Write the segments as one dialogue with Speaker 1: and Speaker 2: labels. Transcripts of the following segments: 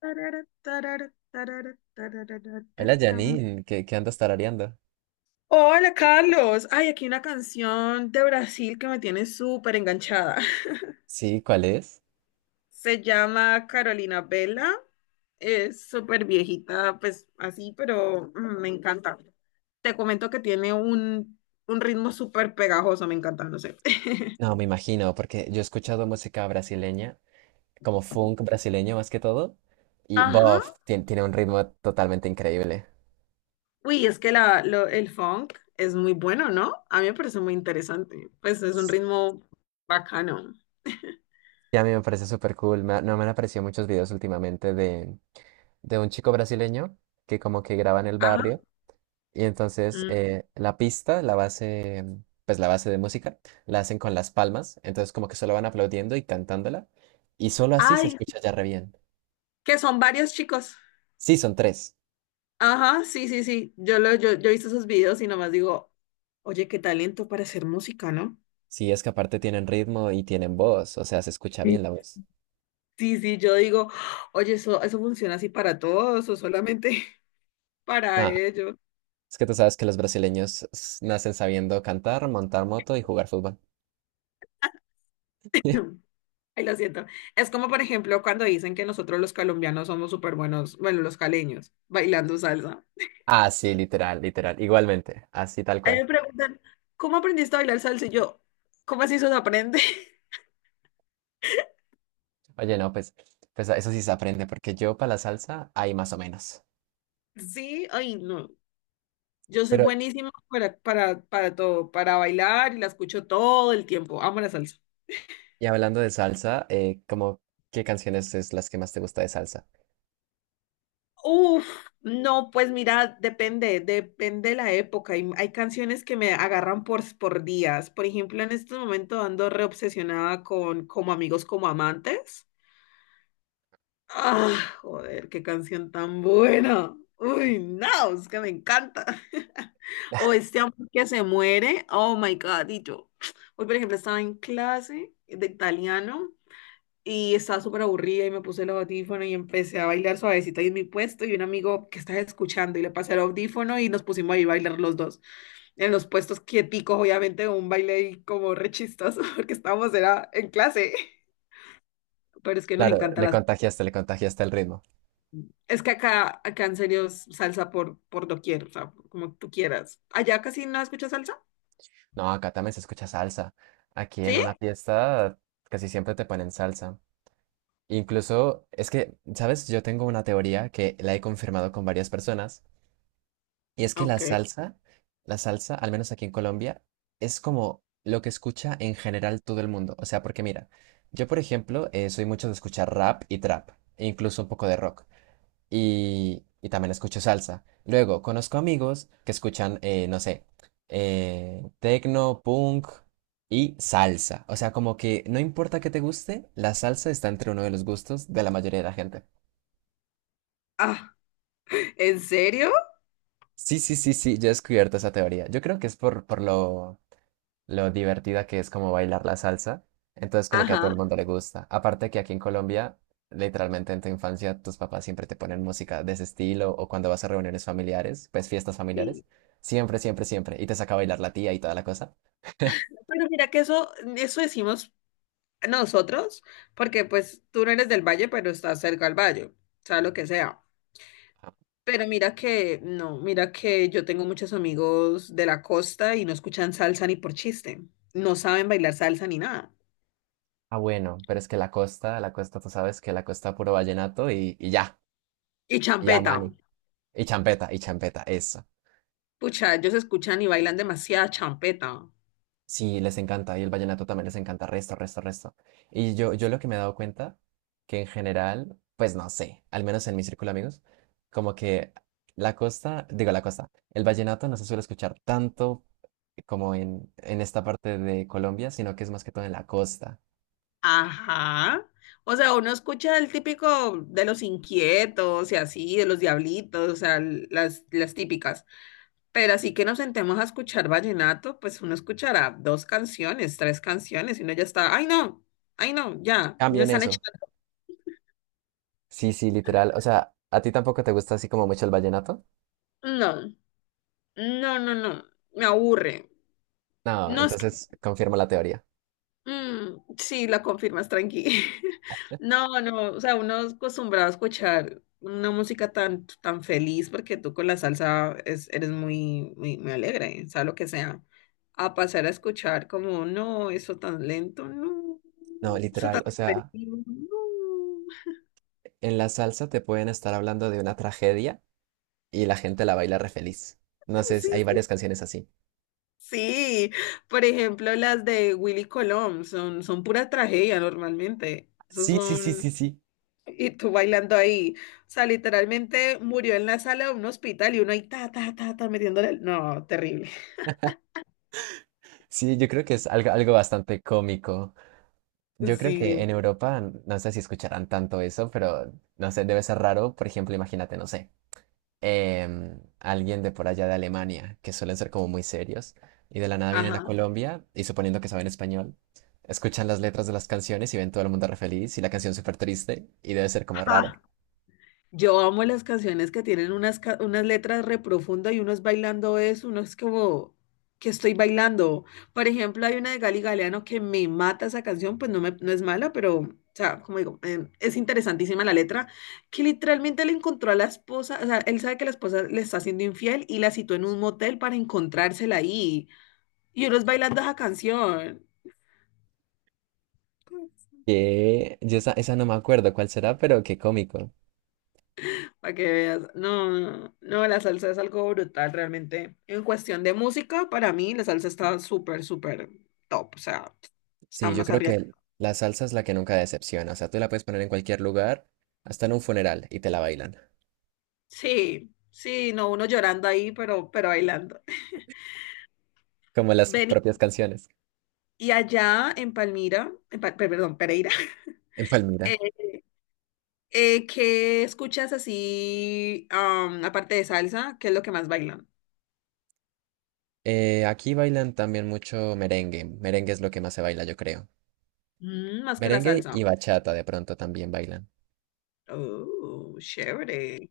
Speaker 1: Tarara, tarara, tarara, tarara,
Speaker 2: Hola
Speaker 1: tarara.
Speaker 2: Janine, ¿qué andas tarareando?
Speaker 1: Hola Carlos, ay, aquí una canción de Brasil que me tiene súper enganchada.
Speaker 2: Sí, ¿cuál es?
Speaker 1: Se llama Carolina Vela, es súper viejita, pues así, pero me encanta. Te comento que tiene un ritmo súper pegajoso, me encanta, no sé.
Speaker 2: No, me imagino, porque yo he escuchado música brasileña, como funk brasileño más que todo, y
Speaker 1: Ajá.
Speaker 2: bof, tiene un ritmo totalmente increíble.
Speaker 1: Uy, es que el funk es muy bueno, ¿no? A mí me parece muy interesante, pues es un ritmo bacano.
Speaker 2: Y a mí me parece súper cool, no me han aparecido muchos videos últimamente de un chico brasileño que como que graba en el barrio, y entonces
Speaker 1: Mm.
Speaker 2: la pista, la base, pues la base de música, la hacen con las palmas, entonces como que solo van aplaudiendo y cantándola, y solo así se
Speaker 1: Ay,
Speaker 2: escucha ya re bien.
Speaker 1: que son varios chicos.
Speaker 2: Sí, son tres.
Speaker 1: Ajá, sí, sí, sí. Yo he visto esos videos y nomás digo, oye, qué talento para hacer música, ¿no?
Speaker 2: Sí, es que aparte tienen ritmo y tienen voz, o sea, se escucha
Speaker 1: Sí.
Speaker 2: bien la voz.
Speaker 1: Sí, sí, yo digo, oye, eso funciona así para todos o solamente para
Speaker 2: Nada,
Speaker 1: ellos.
Speaker 2: es que tú sabes que los brasileños nacen sabiendo cantar, montar moto y jugar fútbol.
Speaker 1: Ay, lo siento. Es como, por ejemplo, cuando dicen que nosotros los colombianos somos súper buenos, bueno, los caleños, bailando salsa.
Speaker 2: Ah, sí, literal, literal, igualmente, así tal
Speaker 1: A mí
Speaker 2: cual.
Speaker 1: me preguntan, ¿cómo aprendiste a bailar salsa? Y yo, ¿cómo así se aprende?
Speaker 2: Oye, no, pues eso sí se aprende, porque yo para la salsa hay más o menos.
Speaker 1: Sí, ay, no. Yo soy
Speaker 2: Pero,
Speaker 1: buenísima para todo, para bailar y la escucho todo el tiempo. Amo la salsa.
Speaker 2: y hablando de salsa, como, ¿qué canciones es las que más te gusta de salsa?
Speaker 1: Uf, no, pues mira, depende de la época. Hay canciones que me agarran por días. Por ejemplo, en este momento ando reobsesionada con Como amigos, como amantes. Ah, joder, qué canción tan buena. Uy, no, es que me encanta. O este amor que se muere. Oh my God, y yo. Hoy, por ejemplo, estaba en clase de italiano y estaba súper aburrida y me puse el audífono y empecé a bailar suavecita en mi puesto y un amigo que estaba escuchando y le pasé el audífono y nos pusimos ahí a bailar los dos en los puestos quieticos, obviamente un baile ahí como re chistoso porque estábamos era en clase, pero es que nos
Speaker 2: Claro,
Speaker 1: encanta la
Speaker 2: le contagiaste el ritmo.
Speaker 1: es que acá en serio es salsa por doquier, o sea, como tú quieras. ¿Allá casi no escuchas salsa?
Speaker 2: No, acá también se escucha salsa. Aquí en
Speaker 1: ¿Sí?
Speaker 2: una fiesta casi siempre te ponen salsa. Incluso, es que, ¿sabes? Yo tengo una teoría que la he confirmado con varias personas, y es que la
Speaker 1: Ok.
Speaker 2: salsa, la salsa, al menos aquí en Colombia, es como lo que escucha en general todo el mundo. O sea, porque mira, yo por ejemplo, soy mucho de escuchar rap y trap, e incluso un poco de rock y también escucho salsa. Luego, conozco amigos que escuchan, no sé, tecno, punk y salsa. O sea, como que no importa qué te guste, la salsa está entre uno de los gustos de la mayoría de la gente.
Speaker 1: Ah, ¿en serio?
Speaker 2: Sí, sí, sí, sí, yo he descubierto esa teoría. Yo creo que es por lo, divertida que es como bailar la salsa. Entonces como que a todo
Speaker 1: Ajá.
Speaker 2: el mundo le gusta. Aparte que aquí en Colombia, literalmente en tu infancia, tus papás siempre te ponen música de ese estilo o cuando vas a reuniones familiares, pues fiestas
Speaker 1: Sí.
Speaker 2: familiares. Siempre, siempre, siempre. Y te saca a bailar la tía y toda la cosa.
Speaker 1: Pero mira que eso decimos nosotros, porque pues tú no eres del valle, pero estás cerca al valle, o sea, lo que sea. Pero mira que, no, mira que yo tengo muchos amigos de la costa y no escuchan salsa ni por chiste, no saben bailar salsa ni nada.
Speaker 2: Ah, bueno, pero es que la costa, tú sabes que la costa puro vallenato y ya,
Speaker 1: Y
Speaker 2: y ya,
Speaker 1: champeta,
Speaker 2: mani. Y champeta, eso.
Speaker 1: pucha, ellos escuchan y bailan demasiada champeta.
Speaker 2: Sí, les encanta, y el vallenato también les encanta, resto, resto, resto. Y yo lo que me he dado cuenta, que en general, pues no sé, al menos en mi círculo de amigos, como que la costa, digo la costa, el vallenato no se suele escuchar tanto como en esta parte de Colombia, sino que es más que todo en la costa.
Speaker 1: Ajá. O sea, uno escucha el típico de los inquietos y así, de los diablitos, o sea, las típicas. Pero así que nos sentemos a escuchar vallenato, pues uno escuchará dos canciones, tres canciones, y uno ya está, ay no, ya, me
Speaker 2: Cambien
Speaker 1: están
Speaker 2: eso.
Speaker 1: echando.
Speaker 2: Sí, sí, literal. O sea, ¿a ti tampoco te gusta así como mucho el vallenato?
Speaker 1: No, no, no, no, me aburre.
Speaker 2: No,
Speaker 1: No es que
Speaker 2: entonces confirmo la teoría.
Speaker 1: Sí, la confirmas, tranqui. No, no, o sea, uno es acostumbrado a escuchar una música tan feliz porque tú con la salsa es, eres muy, muy, muy alegre, sea lo que sea. A pasar a escuchar como, no, eso tan lento, no,
Speaker 2: No,
Speaker 1: eso
Speaker 2: literal,
Speaker 1: tan
Speaker 2: o sea,
Speaker 1: depresivo, no.
Speaker 2: en la salsa te pueden estar hablando de una tragedia y la gente la baila re feliz. No
Speaker 1: Ay,
Speaker 2: sé,
Speaker 1: sí,
Speaker 2: hay
Speaker 1: sí.
Speaker 2: varias canciones así.
Speaker 1: Sí, por ejemplo, las de Willy Colón son pura tragedia normalmente. Esos
Speaker 2: Sí, sí, sí,
Speaker 1: son.
Speaker 2: sí, sí.
Speaker 1: Y tú bailando ahí. O sea, literalmente murió en la sala de un hospital y uno ahí ta, ta, ta, ta, metiéndole. No, terrible.
Speaker 2: Sí, yo creo que es algo, algo bastante cómico. Yo creo que
Speaker 1: Sí.
Speaker 2: en Europa, no sé si escucharán tanto eso, pero no sé, debe ser raro. Por ejemplo, imagínate, no sé, alguien de por allá de Alemania, que suelen ser como muy serios, y de la nada vienen a
Speaker 1: Ajá.
Speaker 2: Colombia, y suponiendo que saben español, escuchan las letras de las canciones y ven todo el mundo re feliz y la canción súper triste, y debe ser como raro.
Speaker 1: Ajá. Yo amo las canciones que tienen unas letras re profundas y uno es bailando eso, uno es como que estoy bailando. Por ejemplo, hay una de Gali Galeano que me mata esa canción, pues no, no es mala, pero, o sea, como digo, es interesantísima la letra, que literalmente le encontró a la esposa, o sea, él sabe que la esposa le está haciendo infiel y la citó en un motel para encontrársela ahí. Y uno es bailando esa canción.
Speaker 2: Que yo esa no me acuerdo cuál será, pero qué cómico.
Speaker 1: Para que veas, no, no, no, la salsa es algo brutal realmente. En cuestión de música, para mí la salsa está súper, súper top, o sea, está
Speaker 2: Sí, yo
Speaker 1: más
Speaker 2: creo
Speaker 1: arriba.
Speaker 2: que la salsa es la que nunca decepciona. O sea, tú la puedes poner en cualquier lugar, hasta en un funeral, y te la bailan.
Speaker 1: Sí, sí, no, uno llorando ahí, pero bailando.
Speaker 2: Como las
Speaker 1: Vení,
Speaker 2: propias canciones.
Speaker 1: y allá en Palmira, en perdón, Pereira,
Speaker 2: En Palmira.
Speaker 1: eh, ¿qué escuchas así, aparte de salsa? ¿Qué es lo que más bailan?
Speaker 2: Aquí bailan también mucho merengue. Merengue es lo que más se baila, yo creo.
Speaker 1: Mm, más que la
Speaker 2: Merengue
Speaker 1: salsa.
Speaker 2: y bachata de pronto también bailan.
Speaker 1: Oh, chévere.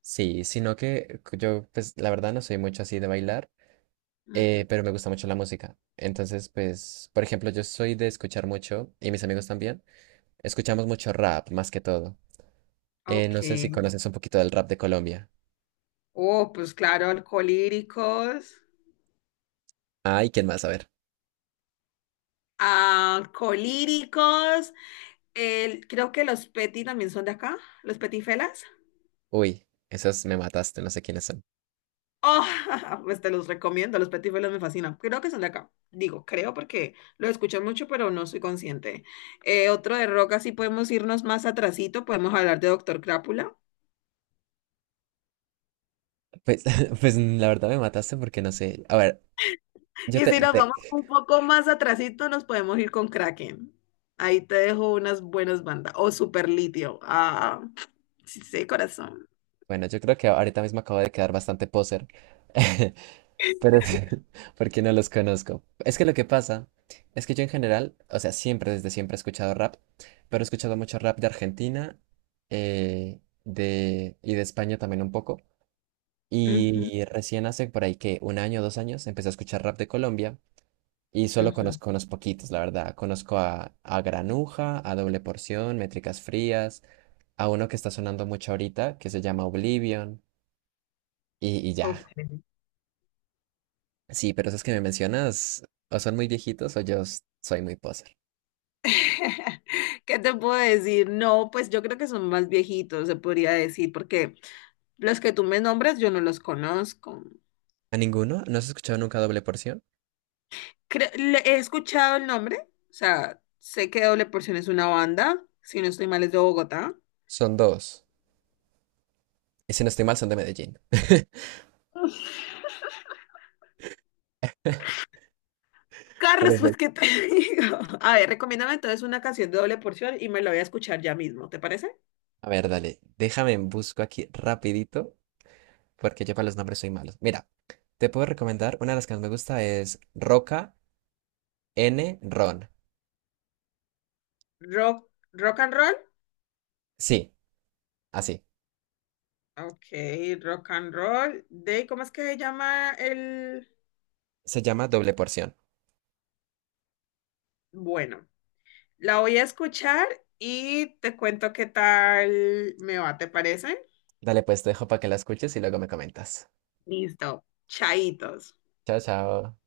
Speaker 2: Sí, sino que yo, pues, la verdad no soy mucho así de bailar,
Speaker 1: Ujú,
Speaker 2: pero me gusta mucho la música. Entonces, pues, por ejemplo, yo soy de escuchar mucho, y mis amigos también, escuchamos mucho rap, más que todo.
Speaker 1: ok.
Speaker 2: No sé si conoces un poquito del rap de Colombia.
Speaker 1: Oh, pues claro, alcohólicos.
Speaker 2: Ay, ¿quién más? A ver.
Speaker 1: Alcohólicos. Creo que los Petit también son de acá, los Petifelas.
Speaker 2: Uy, esos me mataste, no sé quiénes son.
Speaker 1: Oh, pues te los recomiendo, los Petifelas me fascinan. Creo que son de acá. Digo, creo porque lo escucho mucho, pero no soy consciente. Otro de rock, así podemos irnos más atrasito, podemos hablar de Doctor Crápula.
Speaker 2: Pues, pues la verdad me mataste porque no sé. A ver, yo
Speaker 1: Y
Speaker 2: te,
Speaker 1: si nos
Speaker 2: te-
Speaker 1: vamos un poco más atrasito, nos podemos ir con Kraken. Ahí te dejo unas buenas bandas. O Super Litio. Ah, sí, sí, corazón.
Speaker 2: Bueno, yo creo que ahorita mismo acabo de quedar bastante poser. Pero es porque no los conozco. Es que lo que pasa es que yo en general, o sea, siempre, desde siempre he escuchado rap, pero he escuchado mucho rap de Argentina y de España también un poco.
Speaker 1: Ujú.
Speaker 2: Y recién hace por ahí que un año, 2 años, empecé a escuchar rap de Colombia. Y solo
Speaker 1: Ujú,
Speaker 2: conozco unos poquitos, la verdad. Conozco a, Granuja, a Doble Porción, Métricas Frías, a uno que está sonando mucho ahorita, que se llama Oblivion, y
Speaker 1: ok.
Speaker 2: ya. Sí, pero esos que me mencionas, o son muy viejitos o yo soy muy poser.
Speaker 1: ¿Qué te puedo decir? No, pues yo creo que son más viejitos, se podría decir, porque los que tú me nombras yo no los conozco.
Speaker 2: ¿A ninguno? ¿No has escuchado nunca Doble Porción?
Speaker 1: He escuchado el nombre, o sea, sé que Doble Porción es una banda, si no estoy mal es de Bogotá.
Speaker 2: Son dos. Y si no estoy mal, son de Medellín.
Speaker 1: Carlos, pues,
Speaker 2: Perfecto.
Speaker 1: ¿qué te digo? A ver, recomiéndame entonces una canción de Doble Porción y me la voy a escuchar ya mismo, ¿te parece?
Speaker 2: A ver, dale, déjame en busco aquí rapidito, porque yo para los nombres soy malo. Mira, te puedo recomendar, una de las que más me gusta es Roca N. Ron.
Speaker 1: Rock, rock and roll.
Speaker 2: Sí, así.
Speaker 1: Ok, rock and roll. De, ¿cómo es que se llama el...?
Speaker 2: Se llama Doble Porción.
Speaker 1: Bueno. La voy a escuchar y te cuento qué tal me va, ¿te parece?
Speaker 2: Dale, pues te dejo para que la escuches y luego me comentas.
Speaker 1: Listo, chaitos.
Speaker 2: Chao, chao.